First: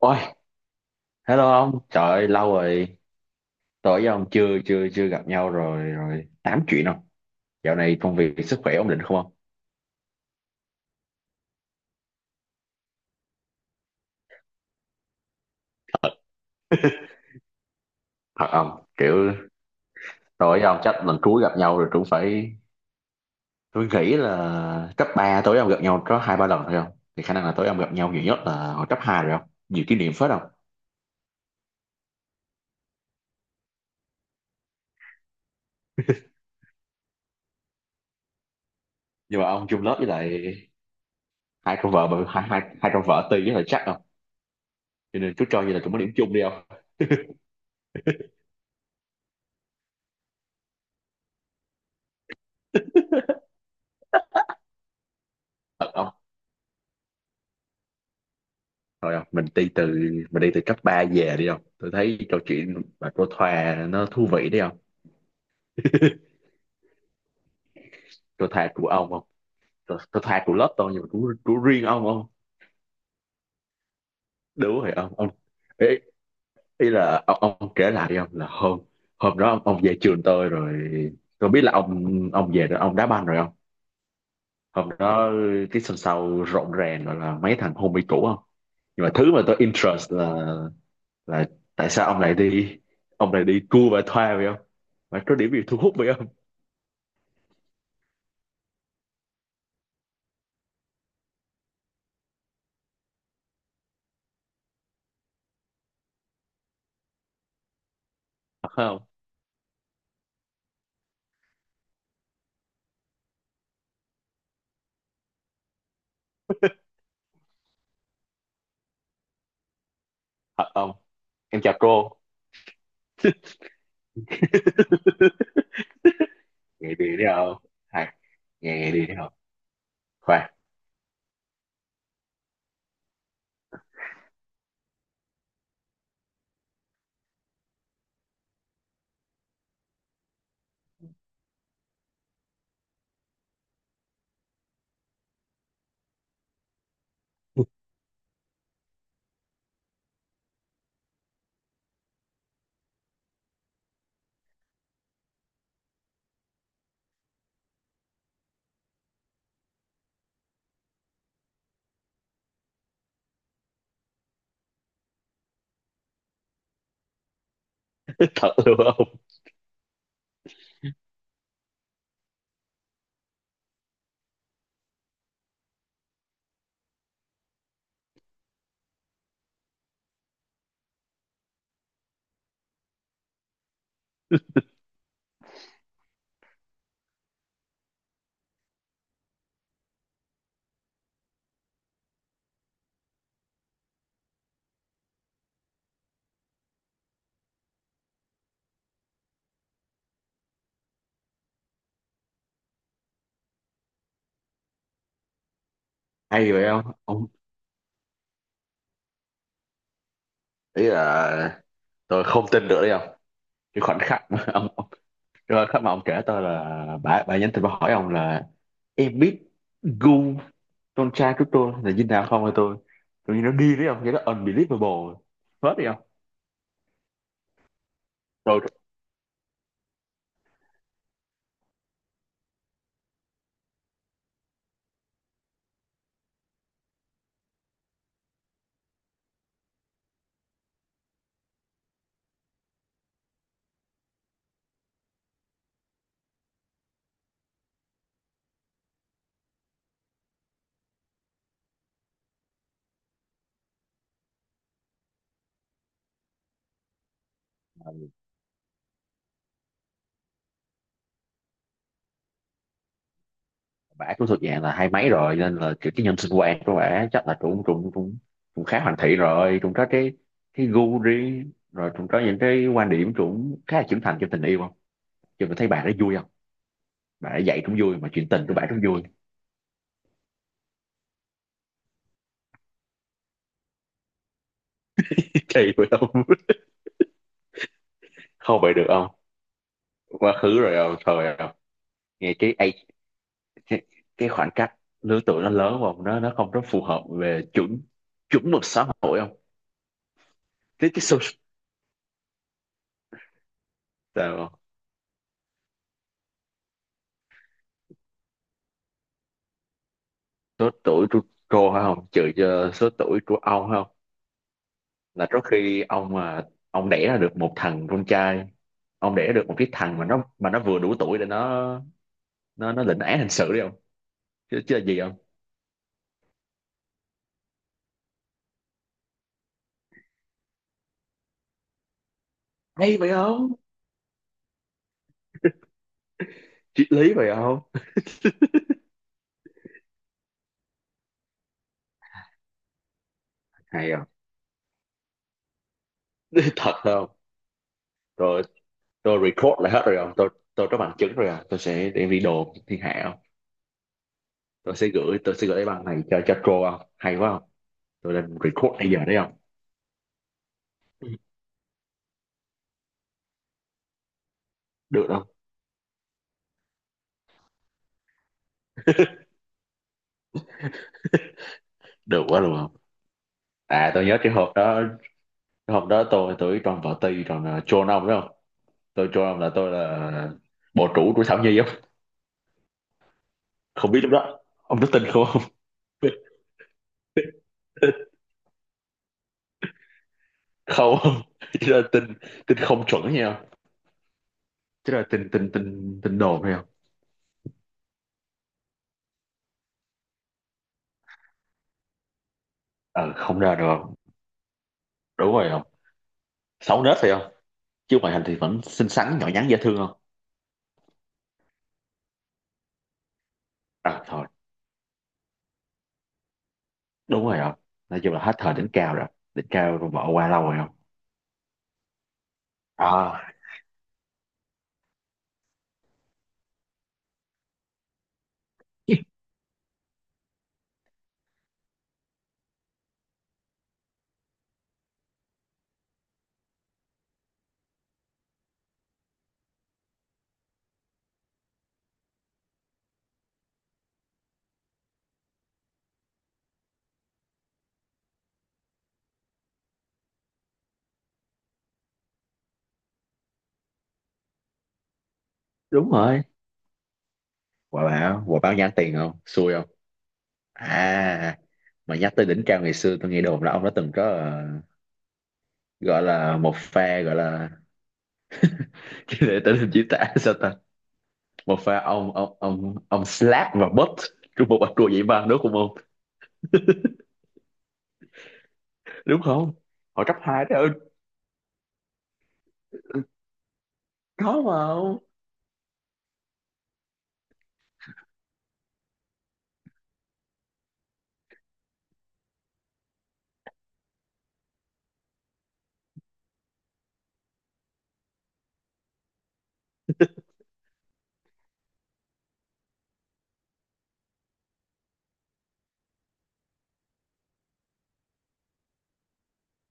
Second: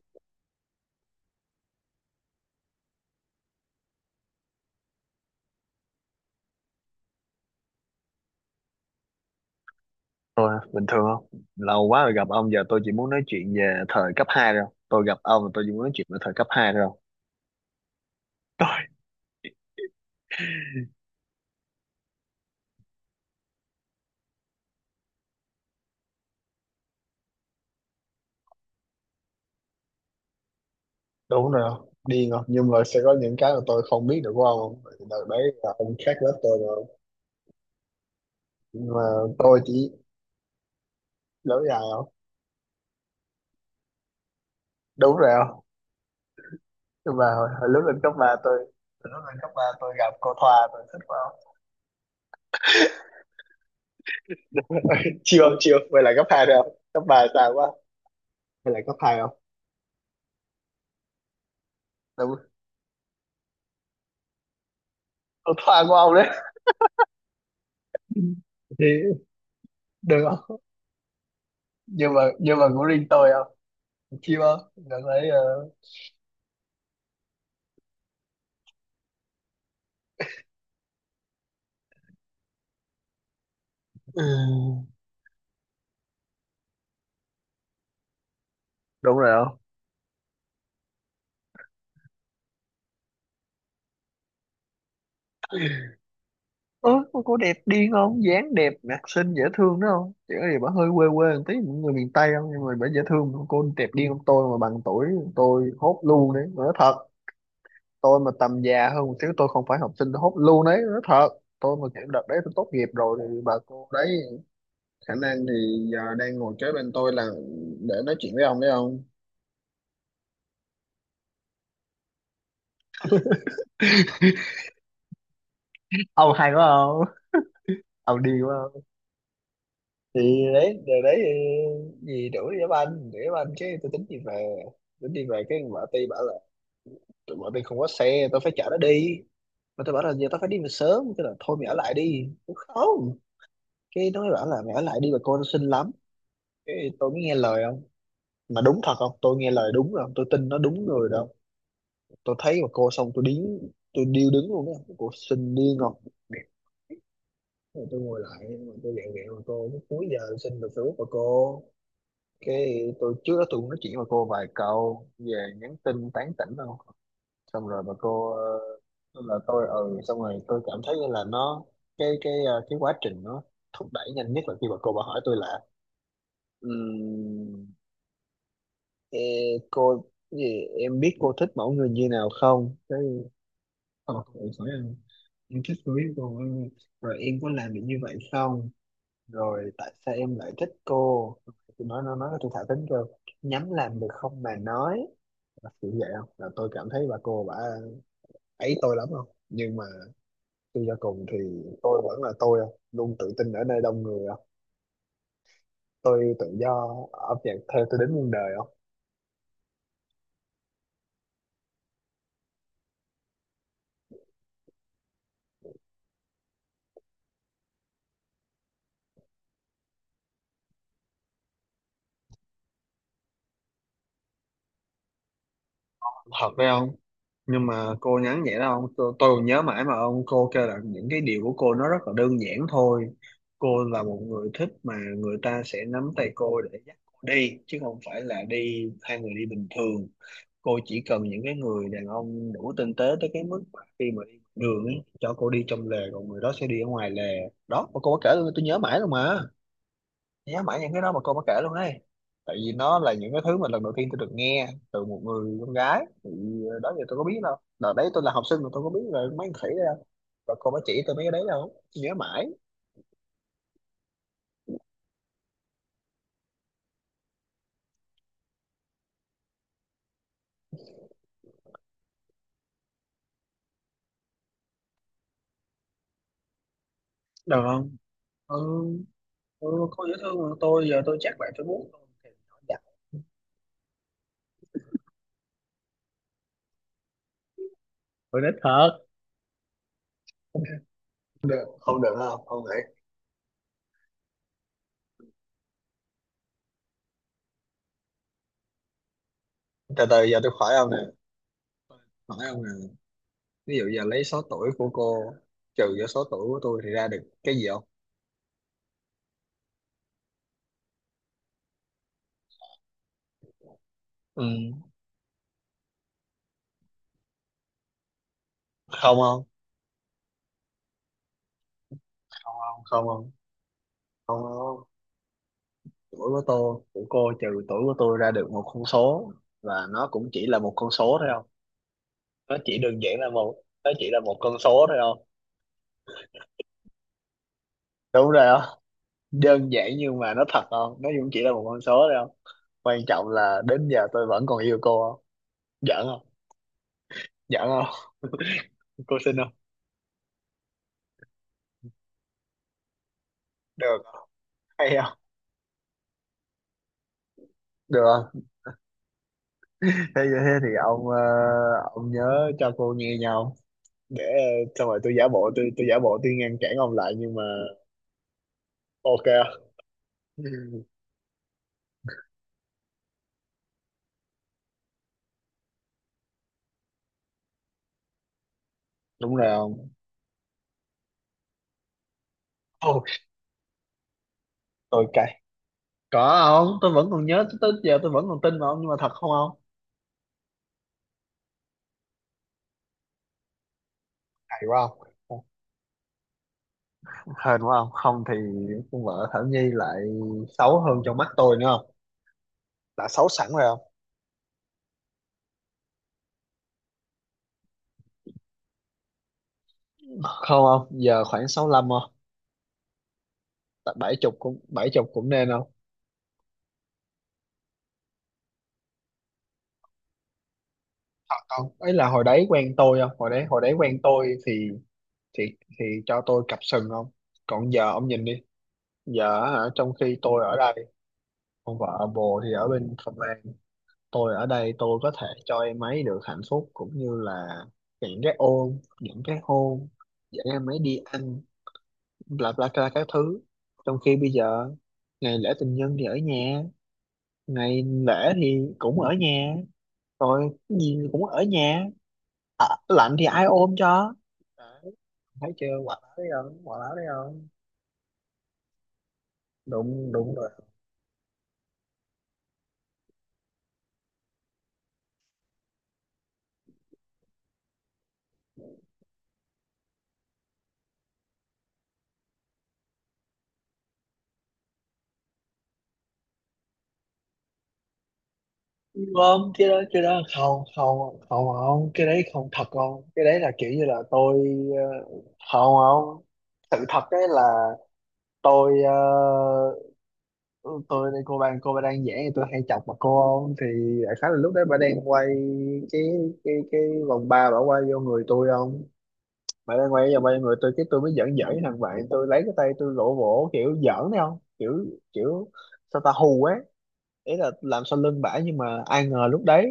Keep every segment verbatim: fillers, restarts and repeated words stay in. Ôi, hello ông, trời ơi, lâu rồi, tối với ông chưa chưa chưa gặp nhau rồi rồi tám chuyện không? Dạo này công việc sức khỏe ổn định không ông? Tôi bình thường không? Lâu quá rồi gặp ông, giờ tôi chỉ muốn nói chuyện về thời cấp hai thôi. Tôi gặp ông là tôi chỉ muốn nói chuyện về thời cấp hai thôi. Thật tôi không? Kiểu tối với ông chắc lần cuối gặp nhau rồi cũng phải. Tôi nghĩ là cấp ba tối với ông gặp nhau có hai ba lần thôi không? Thì khả năng là tối với ông gặp nhau nhiều nhất là hồi cấp hai rồi không? Nhiều kỷ niệm phết không? Đúng rồi không? Điên không, nhưng mà sẽ có những cái mà tôi không biết được của ông không? Tại vì đợt đấy là ông khác lớp tôi rồi, nhưng mà Nhưng mà tôi ông chung chỉ lớp với lại lỡ hai dài con không. vợ hai hai hai con vợ Ti với lại chắc không? Đúng Cho rồi nên cứ không? cho như là cũng có điểm chung đi không? Nhưng mà hồi, hồi lúc lên cấp ba tôi hồi lúc lên cấp ba tôi gặp cô Thoa, tôi thích quá không. Chiêu không chiêu, Thật vậy không? là cấp hai rồi không, cấp ba sao quá, vậy là cấp Thôi hai không, không. mình đi từ mình đi từ cấp ba về đi không? Tôi thấy Đúng, câu chuyện mà cô Thoa nó thú vị đấy không? cô Thoa của ông đấy. Cô Thoa của Thì ông không? Cô, cô được Thoa của không, lớp tôi nhưng mà của, của riêng ông nhưng mà không? nhưng mà của riêng tôi không. Chim không, Đúng rồi đợt ông thấy ông ờ, ý, ý là ông, ông kể lại đi ông, là hôm hôm đó ông, ông về trường tôi rồi, tôi biết là ông ông về rồi ông đá banh rồi không? ừ, Hôm đó cái sân sau rộn ràng, gọi là mấy thằng homie cũ không? Nhưng mà đúng thứ mà rồi không. tôi interest là là tại sao ông lại đi ông lại đi cua và thoa vậy không, mà có điểm gì thu hút vậy không? Ơ, cô cô đẹp điên không, dáng đẹp, mặt xinh, dễ thương đó không, chỉ có gì bà hơi quê quê một tí, những người miền Tây không, nhưng mà bà dễ thương mà. Cô đẹp điên không, tôi mà bằng tuổi tôi hốt luôn đấy nói thật. Tôi mà tầm Thật già không? hơn một xíu, tôi không phải học sinh, tôi hốt luôn đấy nói thật. Tôi mà kiểu đợt đấy tôi tốt nghiệp rồi thì bà cô đấy khả năng thì giờ đang ngồi kế bên tôi là để nói chuyện với ông đấy không. Thật không? Em chào cô. Ông hay quá Ngày không. đi đấy không? Hay Ông điên quá. ngày ngày đi đấy không? Thì Khoan. đấy điều đấy thì gì, đuổi đám anh đuổi đám anh, cái tôi tính đi về, tính đi về cái vợ tôi bảo là tụi vợ tôi không có xe, tôi phải chở nó đi. Mà tôi bảo là giờ tao phải đi về sớm, cái là thôi mày ở lại đi. Tôi không. Cái nó mới bảo là mày ở lại đi, bà cô nó xinh lắm. Cái tôi mới nghe lời không, mà đúng thật không, tôi nghe lời đúng rồi không. Tôi tin nó đúng người đâu. Tôi thấy bà cô xong tôi điếng, tôi điêu đứng luôn á, cô xinh điên ngọt. Rồi tôi ngồi lại mà tôi dặn mẹ bà cô, cuối giờ xin được Facebook bà cô, cái tôi trước đó tôi cũng nói chuyện với cô vài câu về nhắn tin tán tỉnh đâu. Xong rồi bà cô ờ, Thật luôn không? tôi là tôi ừ, xong rồi tôi cảm thấy như là nó cái cái ờ, cái quá trình nó thúc đẩy nhanh nhất là khi bà cô bà hỏi tôi là, um, cô cái gì em biết cô thích mẫu người như nào không, cái ờ, tôi hỏi em em thích cô biết cô, rồi em có làm được như vậy không, rồi tại sao em lại thích cô. Tôi nói, nó nói tôi thả thính, kêu nhắm làm được không mà nói. Là kiểu vậy không, là tôi cảm thấy bà cô bà ấy tôi lắm không, nhưng mà suy cho cùng thì tôi vẫn là tôi không, luôn tự tin ở nơi đông người không. Tôi Hay tự vậy do không ông? âm nhạc theo tôi đến muôn đời không. Ý là tôi không tin được đấy không. cái khoảnh khắc mà ông ông- cái khoảnh khắc mà ông kể tôi là bà bà nhắn tin, bà hỏi ông là em biết gu con trai của tôi là như nào không, hay tôi tôi nghĩ nó đi đấy không. Cái đó unbelievable hết đi không? Thật phải không? Nhưng mà cô nhắn vậy đó không, tôi, tôi còn nhớ mãi mà ông, cô kêu là những cái điều của cô nó rất là đơn giản thôi. Cô là một người thích mà người ta sẽ nắm tay cô để dắt cô đi chứ không phải là đi hai người đi bình thường. Cô chỉ cần những cái người đàn ông đủ tinh tế tới cái mức mà khi mà đi ngoài đường ấy, cho cô đi trong lề còn người đó sẽ đi ở ngoài lề. Đó mà cô có kể luôn, tôi nhớ mãi luôn mà, nhớ mãi những cái đó mà cô có kể luôn ấy, tại vì nó là những cái thứ mà lần đầu tiên tôi được nghe từ một người con gái thì ờ, đó giờ tôi có biết đâu, đợt đấy tôi là học sinh mà tôi có biết là mấy thằng khỉ đâu, và cô mới chỉ tôi mấy cái đấy đâu, tôi nhớ mãi. Bả cũng thuộc dạng là hai mấy rồi nên là kiểu cái nhân sinh quan của bả chắc là cũng cũng cũng cũng khá hoàn thiện rồi, cũng có cái cái gu riêng rồi, cũng có những cái quan điểm cũng khá là trưởng thành trong tình yêu không? Chứ mình thấy bà đó vui không, bà ấy dạy Được cũng không. vui mà chuyện tình của Ừ, bà cũng vui. ừ. Cô dễ thương mà, tôi giờ tôi chắc lại tôi muốn, Kỳ vậy không? tôi nít Không vậy được thật. không? Quá khứ rồi không thời không? Được không, được Nghe không, cái không age- nghĩ. cái, cái khoảng cách lứa tuổi nó lớn không, nó nó không có phù hợp về chuẩn chuẩn mực xã hội không? Từ từ giờ tôi khỏi ông cái nè. cái số. Phải không nào? Ví dụ giờ lấy Sao số không? tuổi của cô trừ vô số tuổi của tôi thì ra được cái gì không? Số tuổi của cô phải không, trừ cho số tuổi của ông phải không? Ừ. Là trước khi ông mà ông đẻ ra được một thằng con trai, ông Không đẻ không? được một cái thằng mà nó mà nó vừa đủ tuổi để nó Không nó nó không, lĩnh không án hình không. sự đi không? Không Chứ, chứ không. là gì không? Tuổi của tôi, của cô trừ tuổi của tôi ra được một con số, và nó cũng chỉ là một con số thôi không? Nó chỉ Hay đơn vậy giản là không? một, nó chỉ là một con số thôi không? Triết lý vậy không? Đúng rồi không. Đơn giản nhưng mà nó thật không, nó cũng chỉ là một con số thôi không. Quan trọng là đến Hay không? giờ tôi vẫn còn yêu cô không. Giỡn không? Thật không? Giỡn không? Rồi, Cô tôi xin không? record lại hết rồi không. Tôi tôi có bằng chứng rồi không, tôi sẽ đem đi đồn thiên hạ không. Được không? tôi sẽ Hay không? gửi tôi sẽ gửi cái băng này cho cho Tro không, hay quá không. Tôi Được. lên record bây giờ đấy không? Thế thế thì ông ờ, ông nhớ cho cô nghe nhau, để ờ, xong rồi Được tôi không? giả bộ tôi tôi giả bộ tôi ngăn cản ông lại, nhưng mà ok không? Ừ, Được quá luôn không? À, tôi nhớ cái hộp đó. Cái hôm đó tôi tôi với Tròn tì ti, còn uh, Tro ông, đúng không? Tôi cho đúng ông rồi là tôi không. là bộ chủ của Thảo Nhi không? Oh, Không biết lúc đó ông có tin tôi không? cay. Có không, tôi vẫn còn nhớ tới giờ, tôi vẫn còn tin mà ông, nhưng mà thật không, không. Không, chứ là tin tin không chuẩn nha, Hay quá chứ là tin. không. Tin tin tin đồn hay không? Hên quá không, không thì con vợ Thảo Nhi lại xấu hơn trong mắt tôi nữa không. Đã Ờ, xấu không sẵn ra rồi được không. không. Đúng rồi không, xấu nết phải không? Chứ ngoại hình thì vẫn xinh xắn, nhỏ nhắn, dễ thương không? Không không, giờ khoảng sáu lăm không. Tại À bảy thôi. chục cũng bảy chục cũng nên không. Đúng rồi không, nói chung là hết thời đỉnh cao rồi, đỉnh cao rồi bỏ qua lâu rồi không. Thật không, ấy là hồi đấy quen tôi không, À, hồi đấy hồi đấy quen tôi thì thì thì cho tôi cặp sừng không. Còn giờ ông nhìn đi, giờ hả, trong khi tôi ở đây, ông vợ bồ thì ở bên Phần Lan, tôi ở đây tôi có thể cho em ấy được hạnh phúc, cũng như là những cái ôm, những cái hôn, dẫn em ấy đi ăn, bla bla bla các thứ. Trong khi bây giờ ngày lễ tình nhân thì ở nhà, ngày lễ thì cũng ở nhà, rồi cái gì cũng ở nhà. À, lạnh thì ai ôm cho? Đấy, thấy chưa, đúng quả báo rồi, đấy không, quả báo đấy không. quả báo quả báo nhắn tiền không, xui không? Đụng đụng. À mà nhắc tới đỉnh cao ngày xưa, tôi nghe đồn là ông đã từng có ờ, gọi là một pha, gọi là để tên hình diễn tả sao ta, một pha ông ông ông ông slap và butt trong một bạch đùa vậy, mà đúng không ông? Đúng Không, không? cái đó cái Họ chấp đó hai đó. không không không không, cái đấy không thật không, Ừ, cái đấy là kiểu như là có tôi mà ông. ờ, không không, sự thật đấy là tôi ờ, tôi cô bạn cô bà đang vẽ thì tôi hay chọc mặt cô không, thì đại khái là lúc đấy bà đang quay cái cái cái vòng ba, bà quay vô người tôi không. Bà đang quay vào quay người tôi, cái tôi mới giỡn giỡn với thằng bạn, tôi lấy cái tay tôi vỗ vỗ kiểu giỡn đấy không, kiểu kiểu sao ta, hù ấy, ý là làm sau lưng bả, nhưng mà ai ngờ lúc đấy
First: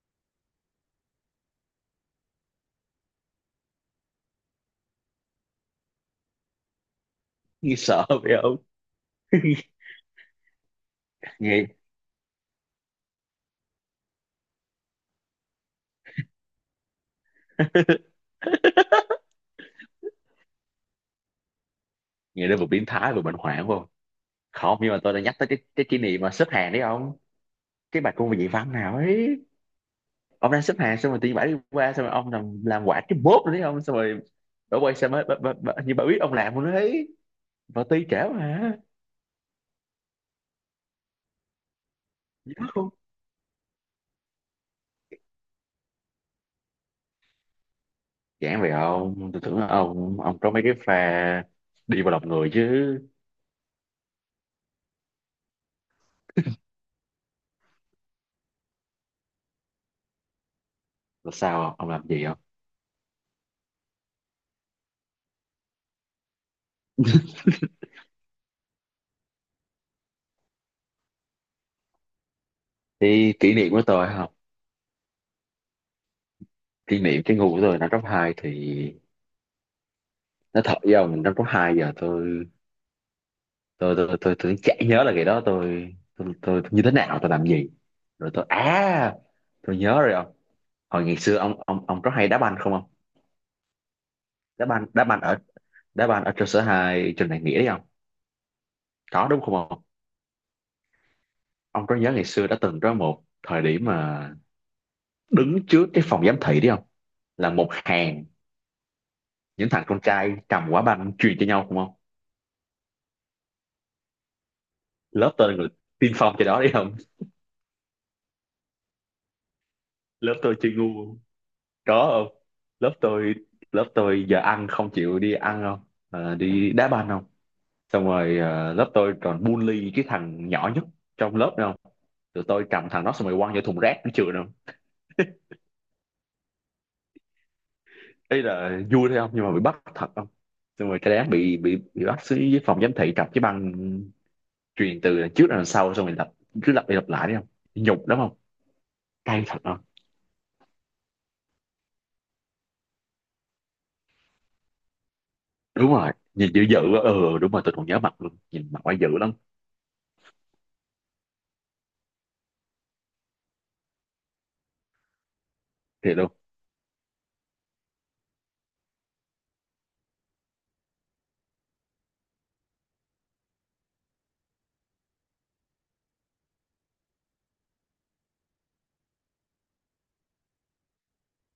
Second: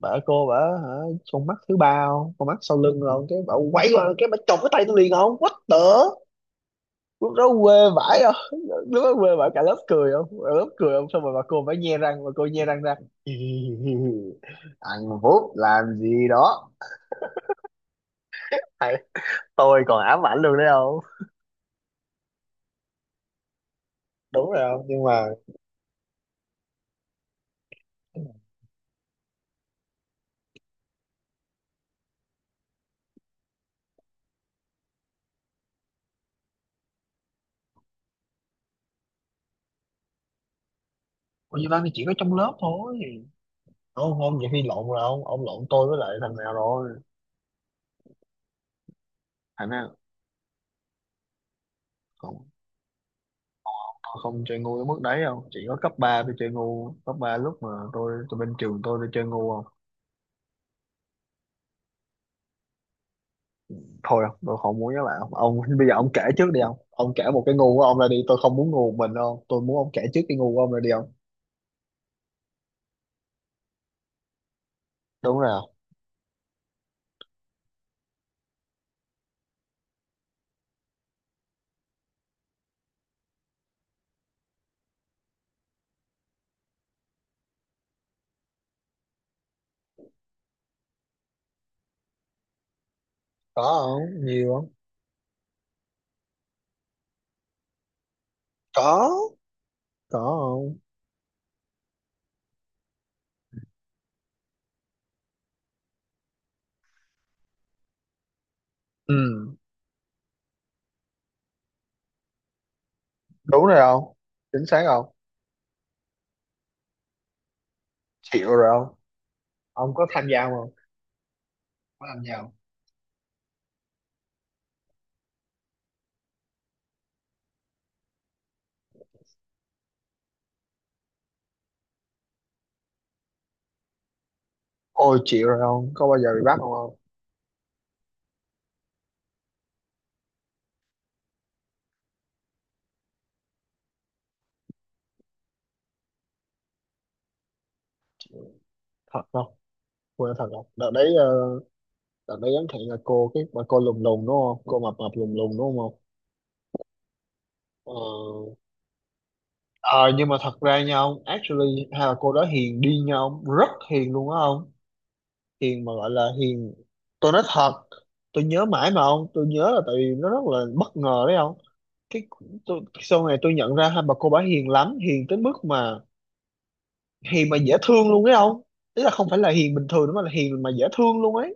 bà cô bả hả, con mắt thứ ba không, con mắt sau lưng không, cái bả quay qua cái bả chộp cái tay tôi liền không, what the. Lúc đó quê Nghe sợ vãi vậy ông. không, lúc đó quê vãi, cả lớp cười không, cả lớp cười không, xong rồi bà cô bả nghe nhe răng, bà cô nhe răng ra. Thằng Phúc làm gì đó Thầy, tôi còn ám ảnh luôn đấy không. nghe đến vừa biến thái vừa bệnh hoạn phải không? Đúng rồi Không, không, nhưng mà nhưng tôi đã mà. nhắc tới cái cái kỷ niệm mà xếp hàng đấy ông. Cái bài cô về nhị văn nào ấy, ông đang xếp hàng xong rồi tự nhiên bả đi qua, xong rồi ông làm làm quả cái bốp rồi đấy ông. Xong rồi bả quay xe mới bả, bả, bả, như bà biết ông làm luôn đấy, và ti trễ mà. Ủa, như ba thì chỉ có trong lớp Dám không? thôi. Không không, vậy khi lộn rồi không, ông lộn tôi với lại thằng nào rồi. Giảng về ông, tôi tưởng là Thằng nào ông ông có mấy cái pha đi vào lòng còn? người chứ. Họ không chơi ngu tới mức đấy đâu, chỉ có cấp ba tôi chơi ngu, cấp ba lúc mà tôi tôi bên trường tôi tôi chơi ngu không. Là sao ông làm gì không? Thôi không, tôi không muốn với bạn ông, bây giờ ông kể trước đi không, ông kể một cái ngu của ông ra đi, tôi không muốn ngu một mình đâu, tôi muốn ông kể trước cái ngu của ông ra đi không. Thì kỷ niệm của tôi không? Đúng rồi không. Kỷ niệm cái ngu của tôi năm cấp hai thì nó thật với ông. Năm cấp hai giờ tôi tôi tôi tôi, tôi, tôi, chả nhớ là ngày đó tôi tôi, tôi, tôi như thế nào, tôi làm gì. Rồi tôi. À, tôi nhớ rồi ông. Hồi ngày xưa ông ông ông có hay đá banh không ông? Có không, nhiều đá không. banh đá banh ở đá banh ở trường sở hai, trường đại nghĩa đấy không? Có. Có đúng không ông? Có không. Ông có nhớ ngày xưa đã từng có một thời điểm mà đứng trước cái phòng giám thị đấy không, là một hàng Ừ, những thằng con trai cầm quả banh truyền cho nhau không không đúng rồi không. Chính xác không. lớp tôi là người tiên phong cho đó đấy không. Chịu rồi không. Ông có tham Lớp gia tôi không. chơi ngu không? Có Có làm không. giàu. Lớp tôi lớp tôi giờ ăn không chịu đi ăn không. Ờ, đi đá banh không. Xong rồi ờ, lớp tôi còn bully cái thằng nhỏ nhất trong lớp nữa không. Tụi tôi cầm thằng đó xong rồi quăng vô thùng rác của trường không. Ôi chịu rồi không, có bao giờ bị bắt không, không. Đấy là vui thôi không, nhưng mà bị bắt thật không. Xong rồi cái đám bị bị bị bắt xuống dưới phòng giám thị cầm cái băng truyền từ đằng trước ra đằng sau, xong mình lặp, cứ lặp đi lặp lại đấy không, nhục lắm không, Thật cay không. thật không. Quên thật không, đợt đấy ờ, đợt đấy ấn hẹn là cô cái bà cô lùn lùn đúng không, cô mập mập lùn lùn đúng Đúng không. rồi, nhìn dữ dữ quá. Ừ, đúng rồi, tôi còn Ờ. nhớ mặt luôn, nhìn mặt quá dữ lắm. Ờ, nhưng mà thật ra nha ông, actually hai bà cô đó hiền đi nha ông, rất hiền luôn á ông. Hiền mà gọi Thiệt là luôn. hiền, tôi nói thật, tôi nhớ mãi mà ông, tôi nhớ là tại vì nó rất là bất ngờ đấy ông. Cái tôi, sau này tôi nhận ra hai bà cô bả hiền lắm, hiền tới mức mà hiền mà dễ thương luôn đấy ông, ý là không phải là hiền bình thường nữa mà là hiền mà dễ thương luôn ấy.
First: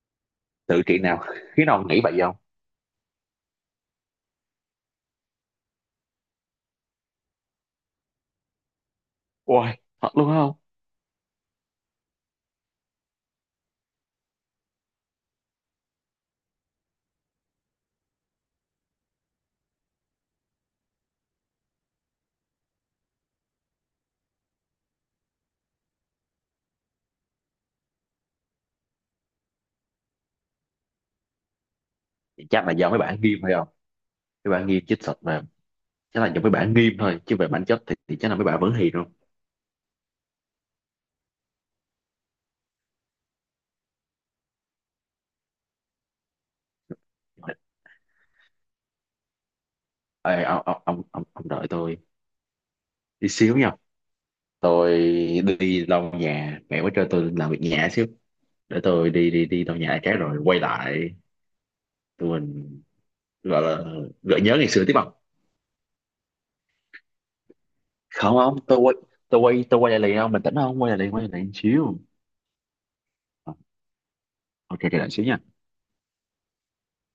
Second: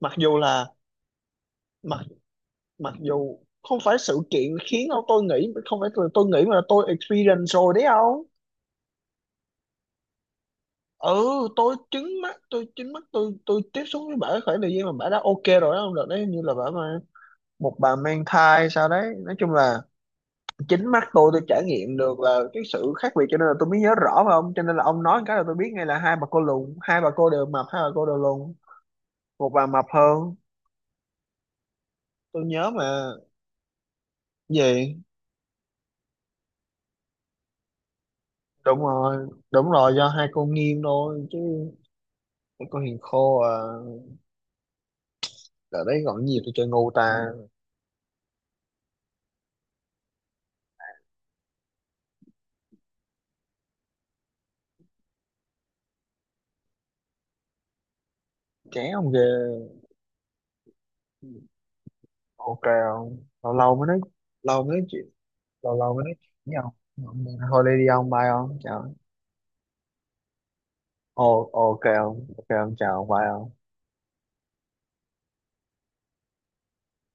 mặc dù là Tự kỷ nào. Khi nào mặc nghĩ vậy không? Mặc dù không phải sự kiện khiến ông tôi nghĩ, không phải là tôi nghĩ mà là tôi experience rồi đấy không. Ôi, thật luôn không? Ừ. tôi chứng mắt tôi chứng mắt tôi tôi tiếp xúc với bả khoảng thời gian mà bả đã ok rồi đó không, được đấy, như là bả mà một bà mang thai sao đấy, nói chung là chính mắt tôi tôi trải nghiệm được là cái sự khác biệt, cho nên là tôi mới nhớ rõ mà ông, cho nên là ông nói cái là tôi biết ngay, là hai bà cô lùn, hai bà cô đều mập, hai bà cô đều lùn, một bà mập hơn, tôi Chắc nhớ là do mấy mà. bạn nghiêm phải không, mấy bạn nghiêm Gì? chích sạch mà. Chắc là do mấy bạn nghiêm thôi, chứ về bản chất thì, thì chắc là mấy bạn vẫn Đúng hiền luôn. rồi, đúng rồi, do hai cô nghiêng thôi chứ có hiền khô à, ở đấy còn nhiều tôi chơi ngu ta. Ê, ông, ông, ông, ông, ông đợi tôi đi xíu nha. Tôi đi lau nhà, mẹ mới cho tôi làm việc nhà xíu. Để Ké tôi không ghê. đi đi đi lau nhà cái rồi quay lại. Tụi Ok mình không. Lâu gọi lâu là mới nói, gợi nhớ lâu ngày mới xưa nói tiếp chuyện không? lâu lâu mới nói chuyện với ông, thôi đi đi ông, bye Không, không, ông, tôi chào. quay. Tôi quay tôi quay lại liền không. Bình tĩnh không, quay lại liền, Ồ, quay lại liền ok xíu. ông, ok ông, chào ông, bye ông. Ờ, ok quay lại xíu nha.